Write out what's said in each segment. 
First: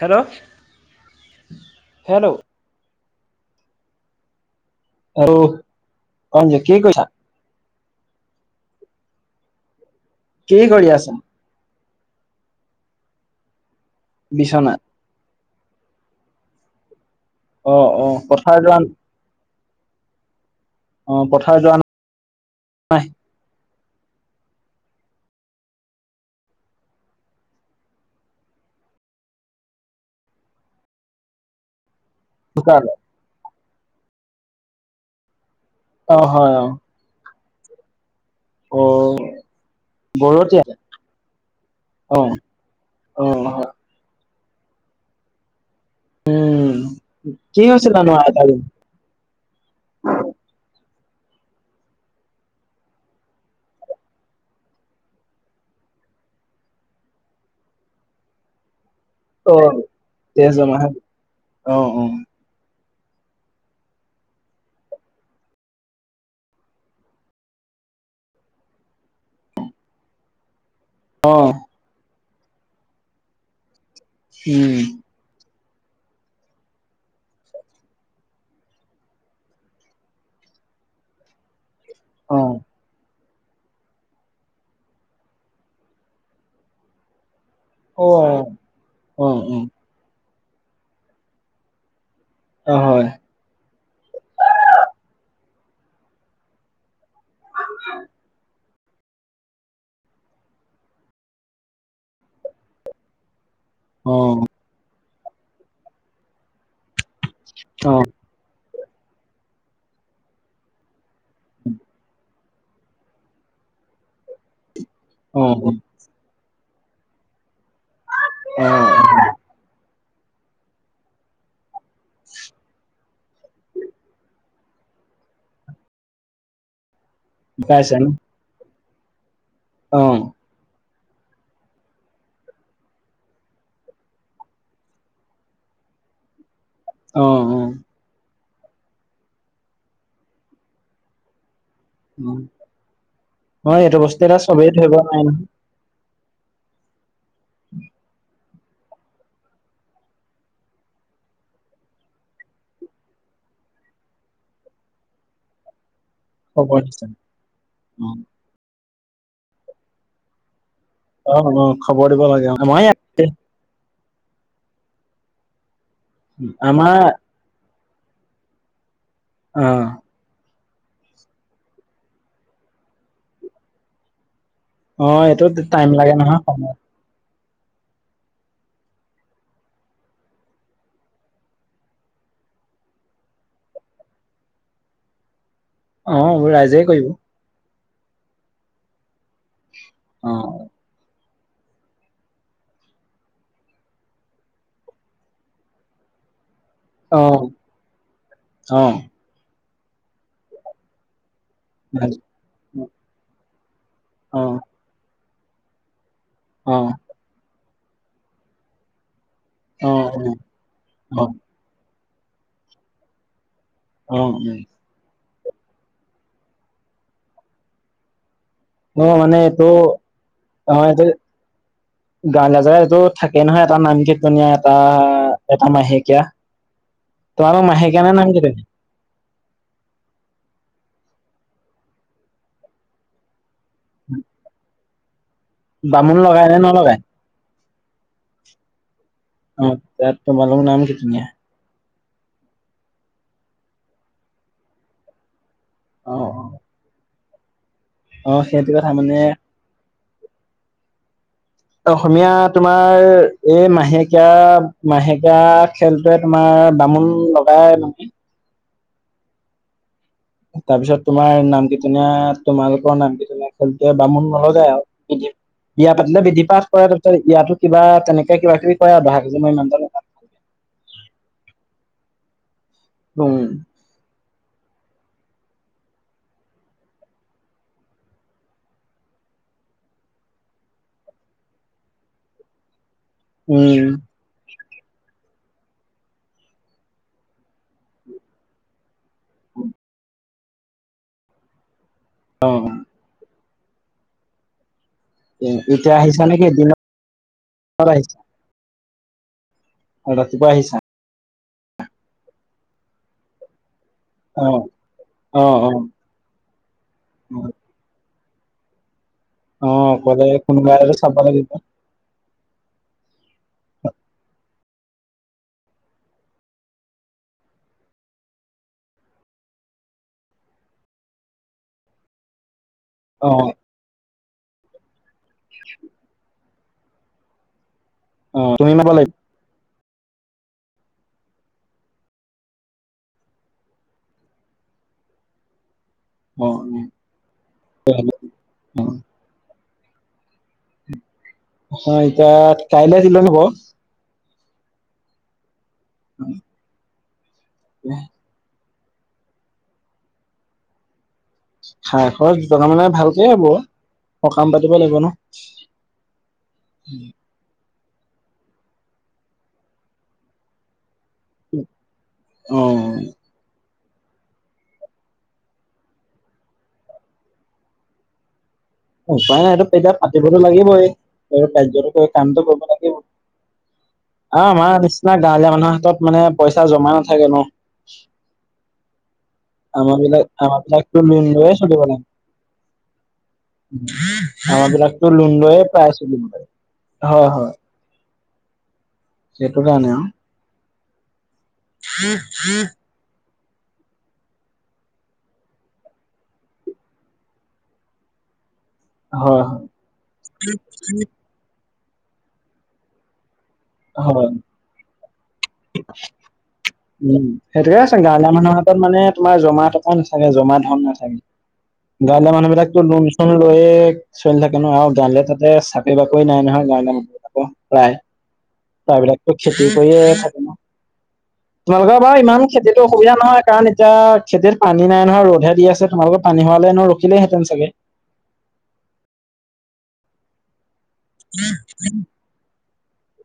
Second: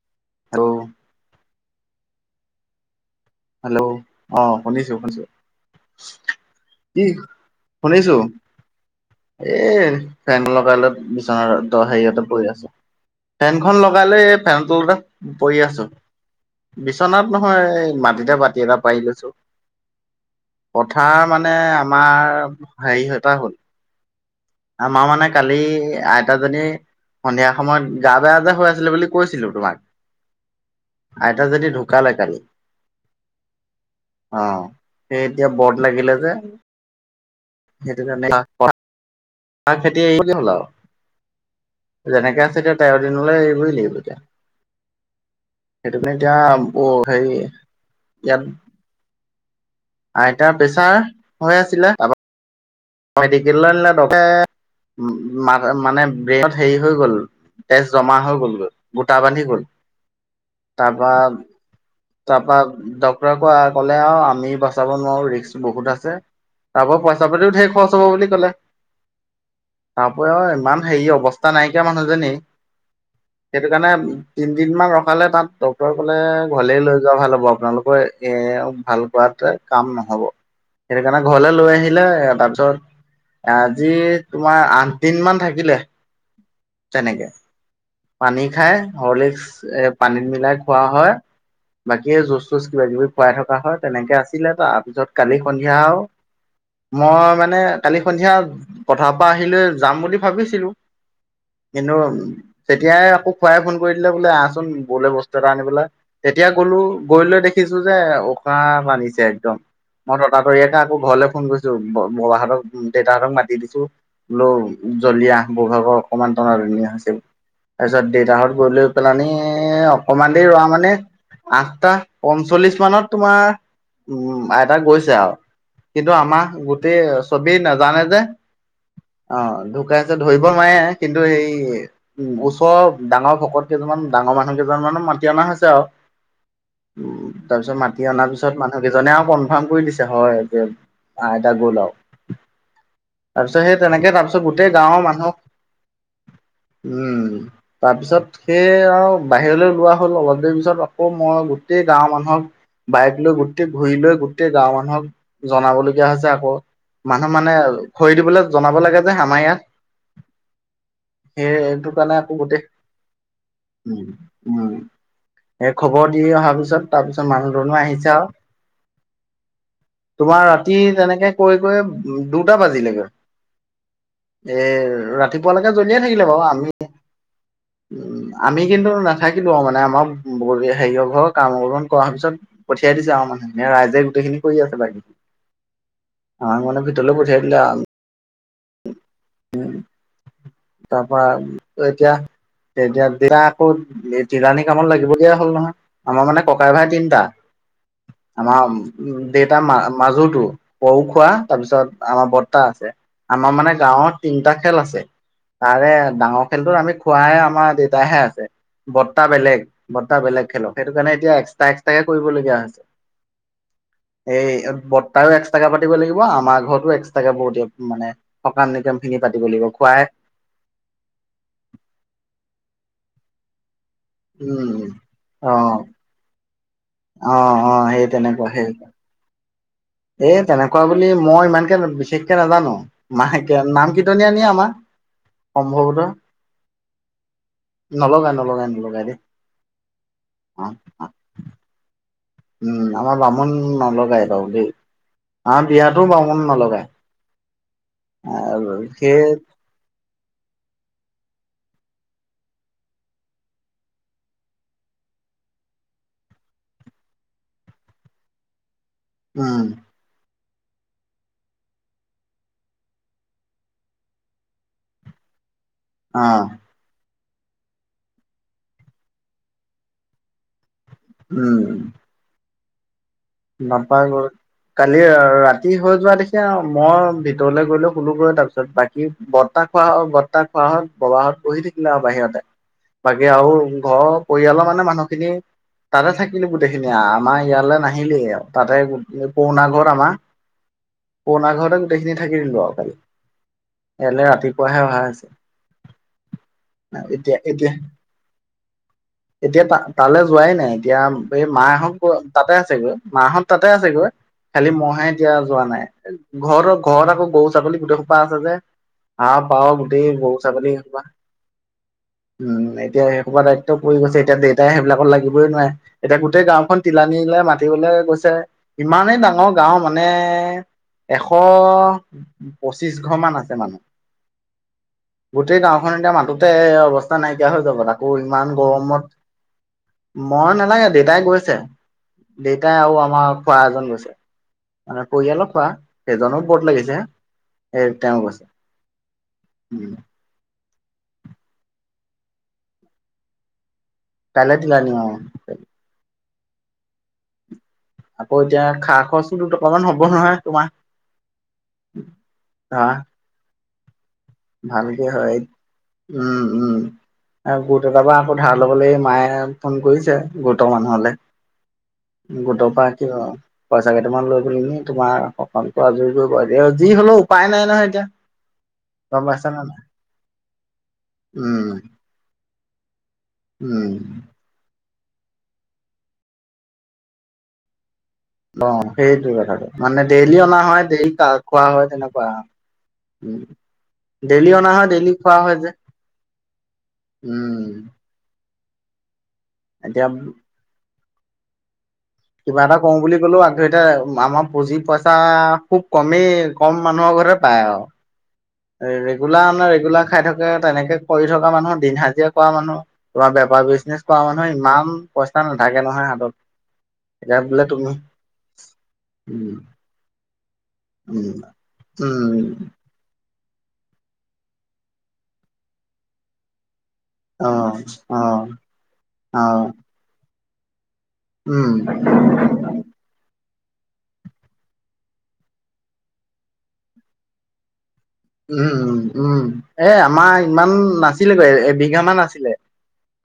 Hello? Hello? Hello? অ' শুনিছোঁ - শুনিছোঁ। আৰু অঞ্জু কৰিছা? কি শুনিছোঁ। এ ফেন কি লগাই কৰি লৈ আছা? বিচনাত তো হেৰিয়াতে পৰি আছোঁ। ফেনখন লগালে ফেন বিচনাত। তল পৰি আছোঁ। বিচনাত নহয়, অ', এ অ', মাটিতে পথাৰ পাটি যোৱা এটা পাৰি লৈছোঁ। পথাৰ অ', মানে যোৱা আমাৰ নাই হেৰি এটা হ'ল। আমাৰ মানে কালি আইতাজনী সন্ধিয়া সময়ত গা বেয়া যে হৈ আছিলে বুলি কৈছিলোঁ তোমাক। আইতা যদি ঢু কালে কালি। ঢুকালে? অ' সেই এতিয়া বৰ্দ লাগিলে অ', যে, হয় অ'। সেইটো কাৰণে [unintelligible] অ', আমাৰ খেতি [unintelligible] হ'ল বৰতীয়া? আৰু। অ', যেনেকে আছে এতিয়া তেৰ দিনলৈ অ', হয়। এৰিবই লাগিব এতিয়া। [inaudible] সেইটো কাৰণে এতিয়া উম, অ' হেৰি কি হৈছিলানো ইয়াত আইতাজনী? আইতাৰ প্ৰেছাৰ হৈ আছিলে তাৰপা মেডিকেললে আনিলে ডকে [unintelligible] উম মা- মানে ব্ৰেইনত হেৰি হৈ গ'ল। তেজ জমা হৈ গ'ল গৈ। গোটা বান্ধি গ'ল। অ', তেজ জমা হৈ তাৰপা- অ', অ', তাৰপা ডক্তৰে কোৱা- ক'লে আও, আমি বচাব নোৱাৰোঁ, ৰিস্ক বহুত আছে। তাৰপা পইচা পাতিও ধে খৰচ হব বুলি কলে। তাপা আৰু ইমান হেৰি অ', অৱস্থা নাইকীয়া মানুহজনী সেইটো কাৰণে তিনদিন উম। মান ৰখালে তাত ক্টৰে ক'লে, ঘৰলে লৈ যোৱা ভাল হ'ব আপোনালোকৰ। এ ভাল কৰাতোৱে কাম নহব। সেইটো কাৰণে ঘৰলে লৈ আহিলে। অ', তাৰপি আজি তোমাৰ আঠদিন মান থাকিলে। তেনেকে। অ', পানী অ'। খাই অ', হৰলিস্ক হয়। এ পানী মিলাই খোৱা হয় বাক- যুঁজ চুঁজ অ', কিবা কিবি হয় খুৱাই থকা হয় তেনেকে আছিলে তাৰপিছত কালি সন্ধিয়া আও মই মানে কালি সন্ধিয়া পথাৰ পা আহি লৈ যাম বুলি ভাবিছিলোঁ। কিন্তু তেতিয়াই আকৌ খুৰাই ফোন কৰি দিলে, বোলে অ', আহচোন। বৌলে বস্তু এটা আনিবলে। এতিয়া গ'লো গৈ লৈ দেখিছো যে উকা মাৰিছে একদম। মই ততাতৰিয়াকে আকৌ ঘৰলৈ ফোন কৰিছোঁ ব- বৌৱাহঁতক, দেউতাহঁতক মাতি দিছোঁ। ল জল্দি আহ। অ', বৌৱেকৰ অকমান টনা তনিয়া হৈছে। তাৰপিছত দেউতাহঁত অ', গৈ লৈ পেলানি অ', অকমান দেৰি ৰোৱা মানে আহ টা পঞ্চল্লিশ মানত তোমাৰ উম আইতা গৈছে আও। কিন্তু আমাৰ গোটে চবেই ঢুকাইছে ন? নাজানে যে। অ' ঢুকাইছে। অ', ধৰিব নোৱাৰে কিন্তু এই ওচৰৰ ডাঙৰ ভকত কেইজনমান, ডাঙৰ মানুহ কেইজনমানো মাতি অনা হৈছে আৰু। উম, অ', তাৰ অ', পিছত মাতি অনা পিছ চত মানুহ কেইজনে আৰু কনফাৰ্ম কৰি দিছে, হয় যে আইতা গ'ল আৰু। অ', তাৰপিছত সেই হয় এইটো তেনেকে বস্তু এতিয়া তাৰপিছত চবেই গোটেই ধৰিব গাঁৱৰ নোৱাৰে মানুহ নহয়, উম, তাৰপিছত সেই আৰু বাহিৰলৈ ওলোৱা হ'ল অলপ দেৰি পিছত। আকৌ মই গোট গোটেই গাঁওৰ মানুহক বাইক লৈ গোটেই ঘূৰি লৈ গোটেই গাঁওৰ মানুহক জনাবলৈ দিয়া হৈছে আকৌ। খবৰ নিচিনা। মানুহ মানে অ খৰি দিবলৈ জনাব লাগে বোলে আমা ইয়াত। সেই অ এটো খবৰ কাৰণে দিব আকৌ লাগে গোটে আমাৰ ইয়াত এই খবৰ দি অহাৰ পিছত, আমাৰ তাৰপিছত মানুহজনো আহি [unintelligible] অহ। ৰাতি তেনেকে কৈ কৈ দুটা বাজিলেগৈ। এ ৰাতিপুৱালৈকে জ্বলিয়ে খাৰিয়া নহয় সম উ আমি কিন্তু নাথাকিলো আও মানে আমাৰ বঢ়িয়া হেৰিয়ৰ ঘৰ কাম গ্ৰহণ কৰাৰ পিছত পঠিয়াই দিছে আও মানুহখিনে ৰাইজে গোটেইখিনি কৰি আছে বাকী অ আং ৰাইজে মানে কৰিব ভিতৰলে পঠিয়াই আং অ। ভৰাম এতিয়া তেতিয়া দিয়া আকৌ তিৰাণী কামত লাগিব লগীয়া হ'ল নহয়, আমাৰ মানে ককাই ভাই তিনিটা অ আমাৰ অ অ উ দে- টা মা মাজুৰ পৰখোৱা তাৰপিছত আমাৰ বৰ্তা আছে। আমাৰ মানে গাঁৱত অ তিনটা খেল আছে তাৰে ডাঙৰ খেলটো আমি খোৱাইে আমাৰ তা হে আছে বৰ্তা বেলেগ বৰ্তা বেলেগ খেলক সেইটো কাৰণে অ অ অ এতিয়া এক্সটা এক্সটা তাকে কৰিবলগীয়া হৈছে এই বত- তাইও এট্ৰাকে পাতিব লাগিব আমাৰ ঘৰতো এক্সট্ৰাকে ব দিয়ব মানে সকাম নিকাম অ খিনি পাতিব লাগিব মানেটো খুৱাই [unintelligible] এটো থাকে নহয় এটা নামঘিত কনীয়া এটা উম অ এটা মাহেকীয়া অ তোমালোক অ মাহেকীয়া সেই নে নাম তেনেকুৱা কীৰ্তনীয়া সেই এ তেনেক- কোৱা বুলি মই ইমানকে বিশেষকে নাজানো মাহে নাম কীৰ্তনিয়া আমাৰ। বামুণ লগাই নে নলগায়? নলগা নলগাই নলগাই দে। অ তাত তোমালু নাম কেতিনিয়া? উম আমাৰ বামুণ নলগাই বাৰু দেই। আমাৰ বিয়াতো অ বামুণ অ নলগায়। অ সেইটো কথা মানে অসমীয়া তোমাৰ এই মাহেকীয়া - মাহেকীয়া খেলটোৱে তোমাৰ অ' বামুণ লগাই মানে উম। তাৰ পিছত তোমাৰ নাম কিতিনীয়াত তোমালোকৰ নাম কিতিনীয়া খেলটোৱে বামুণ নলগাই আও। ইয়াত আপোনাৰ অ বিদি পাঠ হয়। ইয়াতো কিবা তেনেকে কিবা কিবি কয় ভাগ যে মই ইমান জন পা উম। উম নাপা গৰ কালি ৰাতি হৈ যোৱা দেখি মই ভিতৰলে গৈলেো শুলো গৈ তাৰপিছত বাকী তাক কোৱা হ'ল বৰ্তাক কোৱা হ'ল ববাহঁত বহি থাকিলে আৰু বাহিৰতে বাকী আও উম ঘৰৰ পৰিয়ালৰ মানে মানুহখিনি তাতে থাকিলো গোটেই খিনি আমাৰ ইয়ালে নাহ- নাহিলে আও তাতে পৰুনা ঘৰত আমাৰ পৰুণা ঘৰতে গোটেইখিনি থাকি দিলো আৰু কালি এলে ৰাতিপুৱাহে অহা এতিয়া আহিছা নেকি দিনত এতিয়া এতিয়া আহিছা এতিয়া তা তালে যোৱাই ৰাতিপুৱা নাই আহিছা এতিয়া এই মাহঁত তাতে আছে গৈ, মাহঁত তাতে আছ- চাগৈ অ খালি মহে এতিয়া অ যোৱা অ নাই এ ঘৰৰ ঘৰত আকৌ গৰু, ছাগলী গোটেই পা আছে যে হাঁহ পাও অ গোটেই অকলে গৰু, ছাগলী কোনোবা এটাতো খুৱা চাব লাগিব উম এত- এতিয়া সবা দায়িত্ব পৰি গৈছে এতিয়া দে এতিয়া সেইবিলাকত লাগিবই নোৱাৰে, এতিয়া গোটেই গাঁওখন তিলানিলে মাতিবলে গৈছে ইমানেই ডাঙৰ। গাও মানে এশ পঁচিশ ঘৰ অ মান আছে মানুহ। গোটেই গাঁওখন এতিয়া মাতোতে অৱস্থা নাইকিয়া হৈ যাব তাকো। অ ইমান তুমি নাব লাগিব গৰমত। মই নালাগে, দেউতাই গৈছে, দেউতাই আৰু আমাৰ খুৱা এজন গৈছে। মানে পৰিয়াল খোৱা? সেইজনো অ বত লাগিছে অ এ তেওঁ কৈছে, উম। হয় এতিয়া কাইলে তিলনি হ'ব। কাইলে তিলানি অ' [inaudible] আকৌ এতিয়া খা- খৰচোতো অকমান হ'ব নহয়, তোমাৰ। খা-খৰচ গিটা মানে ধৰা ভালকে হ'ব। সকাম পাতিব লাগিব ভালকে ন। হয়। উম - উম আৰু ব গোটৰপা আকৌ ধাৰ ল'বলৈ মায়ে ফোন কৰিছে, গোটৰ মানুহলে। গোটৰ পৰা অ', কিয় পইচা কেইটামান লৈ পেলানি তোমাৰ সকামটো আজৰি কৰিব। এ যি হলেও উপায় নাই নহয় এতিয়া। গম উপায় পাইছা নাই নে এইটো এইবিলাক পাতিবতো লাগিবয়ে। ঘৰৰ উম কাৰ্যতো কৰি কামটো কৰিব কাৰণে উম। নিচিনা গাঁৱলীয়া মানুহ হাতত মানে পইচা জমা নাথাকে ন'। অ' সেইটো কথাটো। আমাৰ মানে বিলাক ডেইলি অনা আমাৰ হয়, বিলাকতো ডেইলি লোন কা- লৈয়ে খোৱা চলিব হয় লাগে তেনেকুৱা। উম, ডেইলি আমাৰ অনা হয়, বিলাকতো ডেইলি লোন খোৱা হয় লৈয়ে যে। প্ৰায় চলিব লাগে। হয় উম। সেইটোৰ কাৰণে আও। এতিয়া কিবা এটা কওঁ বুলি ক'লেও আ তো এতিয়া আমাৰ পুঁজি পইচা খুব কমেই। কম মানুহৰ ঘৰতে পায় আৰু। হয় ৰেগুলাৰ হয় মানে ৰেগুলাৰ খাই থাকে, তেনেকে কৰি থকা মানুহ, দিন হাজিৰা কৰা মানুহ, তোমাৰ বে বা বিজনেছ কৰা হয়। মানুহে ইমান পইচা নাথাকে নহয় হাতত। উম, এতিয়া বোলে সেইটোৱে তুমি চাগে গাঁৱলীয়া মানুহৰ পৰা মানে তোমাৰ উম জমা টকা নাথাকে জমা ধন উম নাথাকে। গাঁৱলীয়া উম মানুহবিলাকতো লনচন লৈয়ে চলি থাকে ন' আৰু গাঁৱলীয়া তাতে চাকৰি-বাকৰি নাই নহয়, গাঁৱলীয়া মা অ' - অ'। ত বিলাকতো অ খেতি কৰিয়ে থাকে ন'। উম তোমালোকৰ বাৰু ইমান খেতিতো অসুবিধা নহয়। কাৰণ এতিয়া খেতিত পানী নাই নহয়, ৰ'দহে দি আছে। তোমালোকৰ পানী হোৱালে এনেও ৰখিলেহেঁতেন চাগে। উম-উম-উম এ আমাৰ ইমান নাছিল গৈ। এবিঘা মান আছিলে।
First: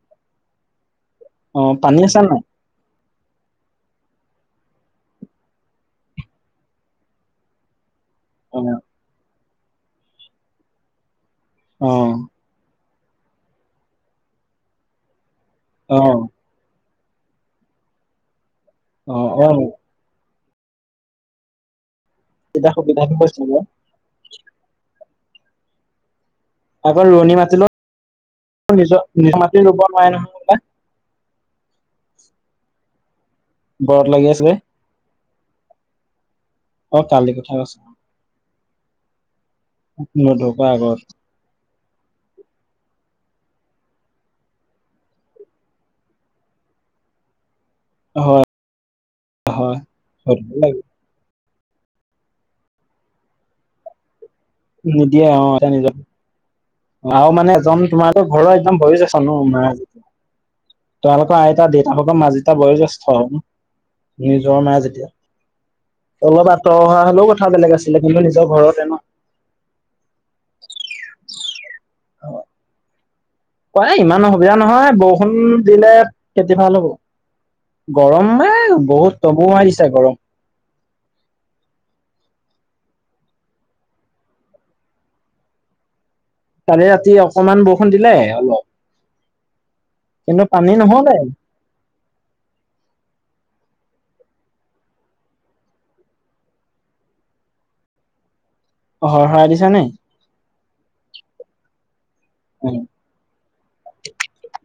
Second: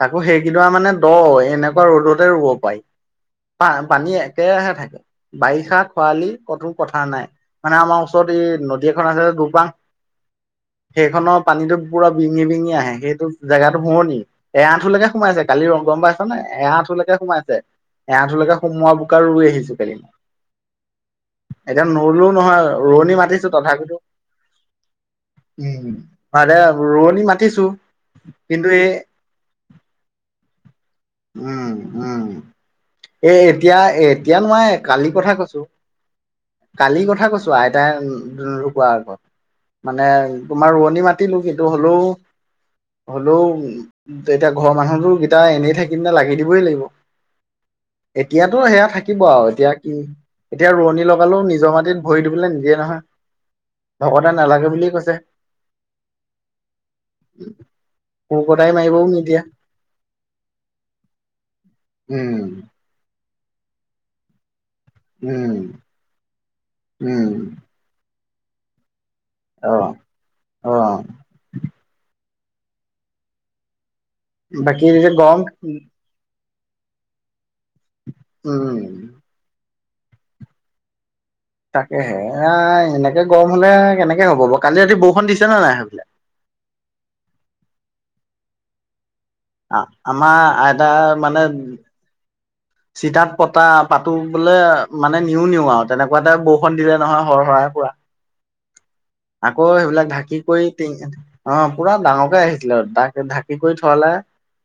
আকৌ সেইকেদৰা মানে দ', অ এনেকুৱা পানী আছে ৰ'দতে নাই ৰুব পাৰি। পা- পানী একেৰাহে থাকে। বাৰিষা - খৰালি ক'তো কথা নাই। মানে আমাৰ ওচ চত এই অ নদী এখন আছে দুপাং। সেইখনৰ পানীতো অ পুৰা বিঙি বিঙি আহে। সেইটো জেগাতো শুৱনি। এআঠুলেকে সোমাইছে কালি, অ গম পাইছ নে? এআঠুলৈ তে সোমাইছে। এআঠুলৈকে সোমোৱা অ বোকাত ৰুই অ আহিছোঁ কালি। এতিয়া নুৰুলো তেতিয়া নহয়, সুবিধাটো ৰোৱনী হৈছে মাতিছোঁ বাৰু তথাপিতো। উম। আৰে আকৌ ৰোৱনী মাতিছোঁ। মাতিলেও কিন্তু এ নিজৰ নিজৰ মাটি ৰুব নোৱাৰে নহয় হবলা উম - উম। এ এতিয়া- এ বৰত লাগি এতিয়া আছিলে নোৱাৰে, কালিৰ কথা কৈছোঁ। অ কালিৰ কথা কালি কৈছোঁ কৈছে আইতাই ন ঢুকুৱাৰ আগত। মানে নধুৰ পৰা তোমাৰ আগত ৰোৱনি মাতিলো কিন্তু হ'লেও হলেও এতিয়া ঘৰৰ মানুহতো গেইটা এনেই থাকিম নে, লাগি দিবই লাগিব। হয় এতিয়াতো সেয়া থাকিব আৰু, এতিয়া কি। এতিয়া ৰোৱনী লগালেও নি জৰ মাটিত ভৰি দিবলৈ নিদিয়ে নহয়। ভক তে নালাগে বুলি কৈছে। নিদিয়ে অ এতিয়া নিজৰ আৰু মানে এজন তোমাৰো কোৰ ঘৰৰ কটাৰী একদম মাৰিবও বয়োজছ নিদিয়ে ন' [inaudible] তোমালোকৰ আইতা দেউতা হক বা মা উম যেতিয়া এটা বয়োজ্যেষ্ঠ, নিজৰ মা যে তিয়া। উম অলপ আঁতৰ হোৱা হলেও উম কথা বেলেগ আছিলে, কিন্তু নিজৰ ঘৰতে ন'। অ' অ'। অ' এ ইমান অসুবিধা বাকী নহয়, এতিয়া বৰষুণ গৰম দিলে খেতি ভাল হ'ব। গৰম উম এ বহুত তবৌ মাৰিছ তে গৰম। তাকেহে এয়াই এনেকে গৰম হ'লে কেনেকে হ'ব বাৰু। কালি ৰাতি বৰষুণ দিছে নে নাই সেইপিনে? কালি ৰাতি অকমান বৰষুণ দিলে অলপ। অ আমাৰ কিন্তু পানী আইতা নহ'লে মানে চিতাত পতা পাতো বোলে মানে নিওঁ নিওঁ আৰু তেনেকুৱাতে বৰষুণ দিলে নহয় হৰ হৰাই। [unintelligible] হৰহৰাই আকৌ দিছে নে? সেইবিলাক ঢাকি কৰি টিং অ পুৰা ডাঙৰ টোৱেই আহিছিল আৰু। তাক ঢাকি কৰি থোৱালে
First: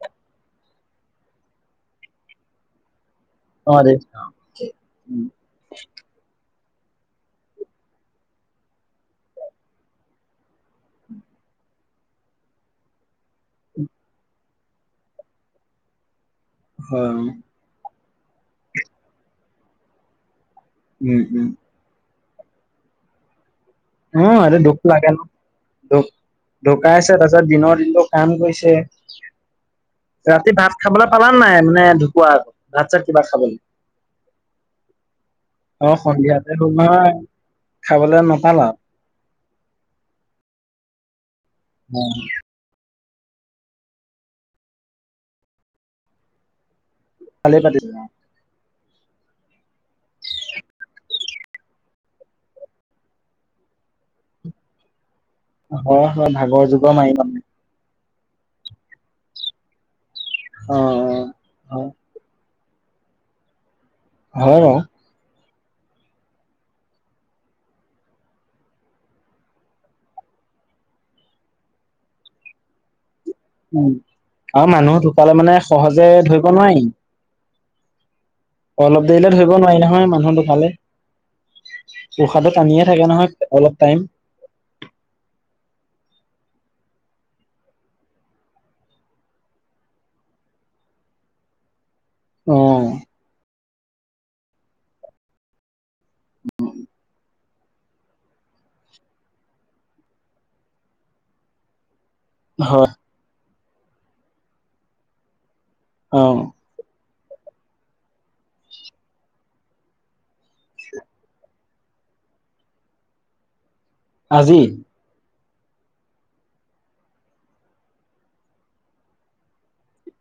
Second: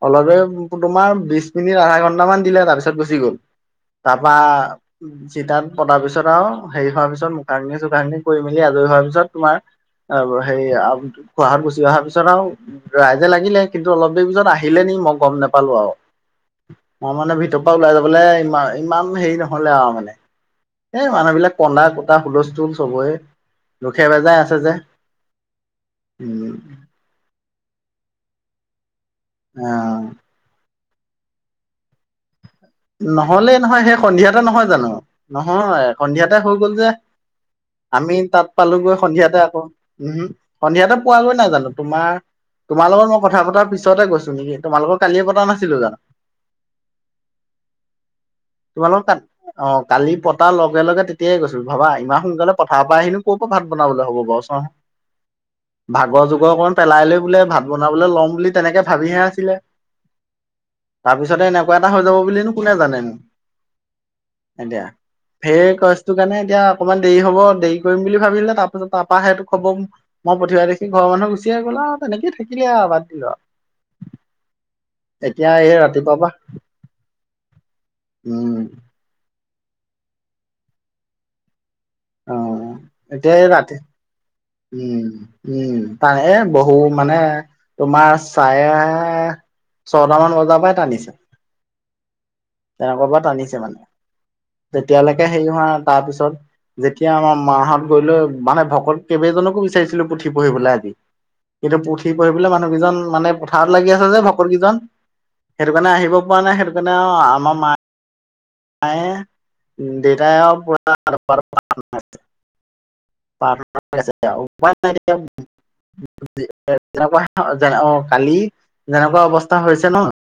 অলপে উ তোমাৰ বিছ মিনিট, আধা ঘণ্টামান দিলে তাৰপিছত চি গল, অ' দে তাৰপা চিতাত পতা পিছত আও হেৰি হোৱাৰ পিছত মুকানিয়ে- চুকানিয়ে কৰি মেলি আজৰি হোৱাৰ পিছত তোমাৰ [unintelligible] খুৰাহঁত গুচি অহাৰ পিছত আৰু ৰাইজে লাগিলে কিন্তু অলপ দেৰি পিছত আহিলে নেক মই গম নেপালো আউ। মই হয় মানে ভিতৰ পৰা ওলাই যাবলৈ ইমান ইমান হেৰি নহ'লে আৰু মানে। এ উম, উম, মানুহবিলাক কন্দা- কটা হুলস্থুল চবৰে। দুখে উ বেজাই আছে এইটো যে দুখ লাগে ন। ধুক উম ঢুকাইছে তা পিছত দিনৰ- দিনটো কাম কৰিছে। অঁ। ৰাতি ভাত খাবলৈ পালা নাই নে ঢুকুৱাত। নহ'লেই নহয়। সেই সন্ধিয়াতে নহয় জানো? নহয় অ সন্ধিয়াতে হৈ হ'ল গ'ল যে। নহয় আমি খাবলৈ তাত নাপালা পালোগৈ সন্ধিয়াতে আকৌ। উ সন্ধিয়াতে পোৱাগৈ নাই জানো? তোমাৰ তোমাৰ লগত মই কথা পতাৰ পিছতে গৈছো নেকি। তোমাৰ লগত কালিয়ে পতা নাছিলো জানো? [unintelligible] তোমাৰ লগত তাত অ কালি পতা লগে লগে তেতিয়াই গৈছো। ভাবা ইমান সোনকালে পথাৰ পৰা আহিলো। ক'ৰ [unintelligible] বনাবলে হ'ব বাৰু চাও। [inaudible] হয় ভাগৰ হয় জগৰ অকমান যুগৰ পেলাই মাৰি লৈ মানে বোলে ভাত বনাবলৈ ল'ম বুলি তেনেকে ভাবিহে আছিলে। তাৰ হয় পিছতে এনেকুৱা হয় এটা হৈ যাব বুলিনো কোনে জানেনো। হয় আও ফেৰ গছটোৰ কাৰণে এতিয়া অকমান দেৰি হ'ব দেৰি কৰিম বুলি ভাবিলে। তাৰপিছত তাৰপা সেইটো খবৰ ম পঠিওৱা দেখি ঘৰ মানুহ গুচি গ'ল আ তেনেকে থাকিলে বাদ দিলো আও। উ আৰু মানুহ ঢুকালে এতিয়া মানে এই চহজে ৰাতিপুৱা পৰা ধৰিব নোৱাৰি। উম অলপ দেৰিলে ধৰিব নোৱাৰি নহয় মানুহ ধুকালে। অ উশাহটো টানিয়ে থাকে এতিয়া এই নহয় ৰাতি অলপ টাইম। উম, উম তাৰহে বহু মানে তোমাৰ ছাৰে ছটামান বজাৰ পৰাই টানিছে। অ তেনেকুৱা পৰা টানিছে মানে। তেতিয়ালৈকে হেই হোৱা তাৰপিছত যেতিয়া আমাৰ মাহঁত গৈ লৈ মানে ভকত কেইবেজনকো বিচাৰিছিলো পুথি পঢ়িবলৈ আজি। কিন্তু পুথি পঢ়িবলে মানুহ হয় কেইজন মানে ভাৰ লাগি আছে যে ভকত কেইজন। সেইটো কাৰণে আহিব অ পৰা নাই, সেইটো কাৰণে আমাৰ মা আই দেতাই আও [unintelligible] [unintelligible] আজি উপায় নাই এতিয়া। [unintelligible] অ কালি যেনেকুৱা অৱস্থা হৈছে ন। এ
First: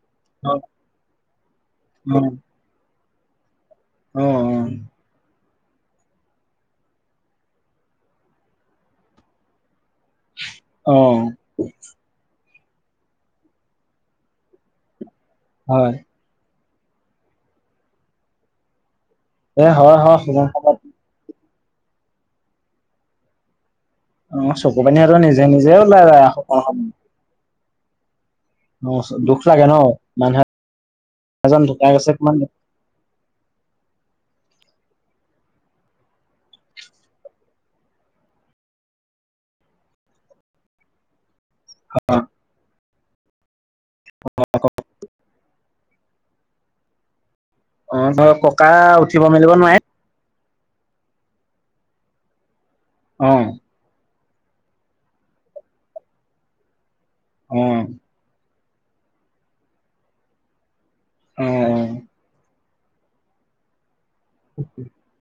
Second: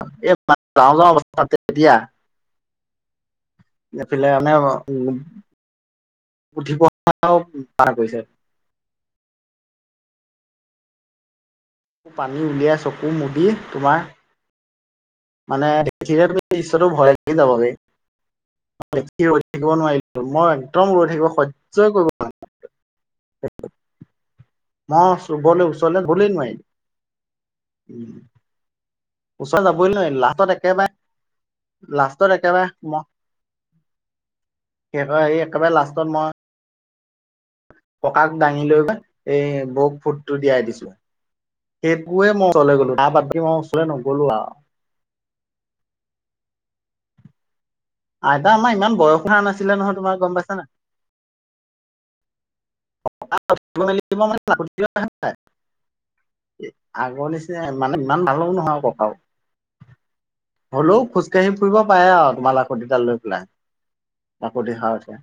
অ [unintelligible] যাওঁ যাওঁ অৱস্থা তেতিয়া। অ অ এইফালে আনে আকৌ, উম। উঠিও পৰাও পাৰ কৰিছে। অ' পানী উলিয়াই চকু মুদি তোমাৰ মানে হয় দেখিলে তুমি দৃশ্যটো ভয় লাগি যাবগে। স্থিৰ ৰৈ এ থাকিব হয় হয় অ নোৱাৰিলো মই একদম ৰৈ থাকিব স সহ্য কৰিব পৰা নাই। চকু পানীহঁতৰ [unintelligible] নিজে চুবলৈ নিজে ওচৰলে ওলাই যায় গলেই অকণ নোৱাৰি সময় অ' দুখ উম। লাগে ওচৰত ন যাবই নোৱাৰি, মানুহ লাষ্টত এজন ঢুকাই একেবাৰে গৈছে কিমান লাষ্টত দুখ একেবাৰে মই [unintelligible] সেই [unintelligible] একেবাৰে লাষ্টত মই ককাক দাঙি লৈ গৈ এই বৌক ফুটটো দিয়াই দিছো। সেইবোৰে মই ওচৰলৈ গ'লো তাৰ বাদ দি মই ওচৰ ক'লে নগলো আৰু অ' ধৰ আইতা ককা আমাৰ ইমান বয়স উঠিব হোৱা মেলিব নোৱাৰে নাছিলে নহয় তোমাৰ গম পাইছা নাই? অ' [inaudible] আগৰ নিচিনা মানে ইমান ভালো অ' নহয় আৰু ককাও‌। হ'লেও খোজ কাঢ়ি ফুৰিব অ' অ'। পাৰে আৰু তোমাৰ লাখুটিডাল লৈ পেলাই, লাখুতি সাৰথি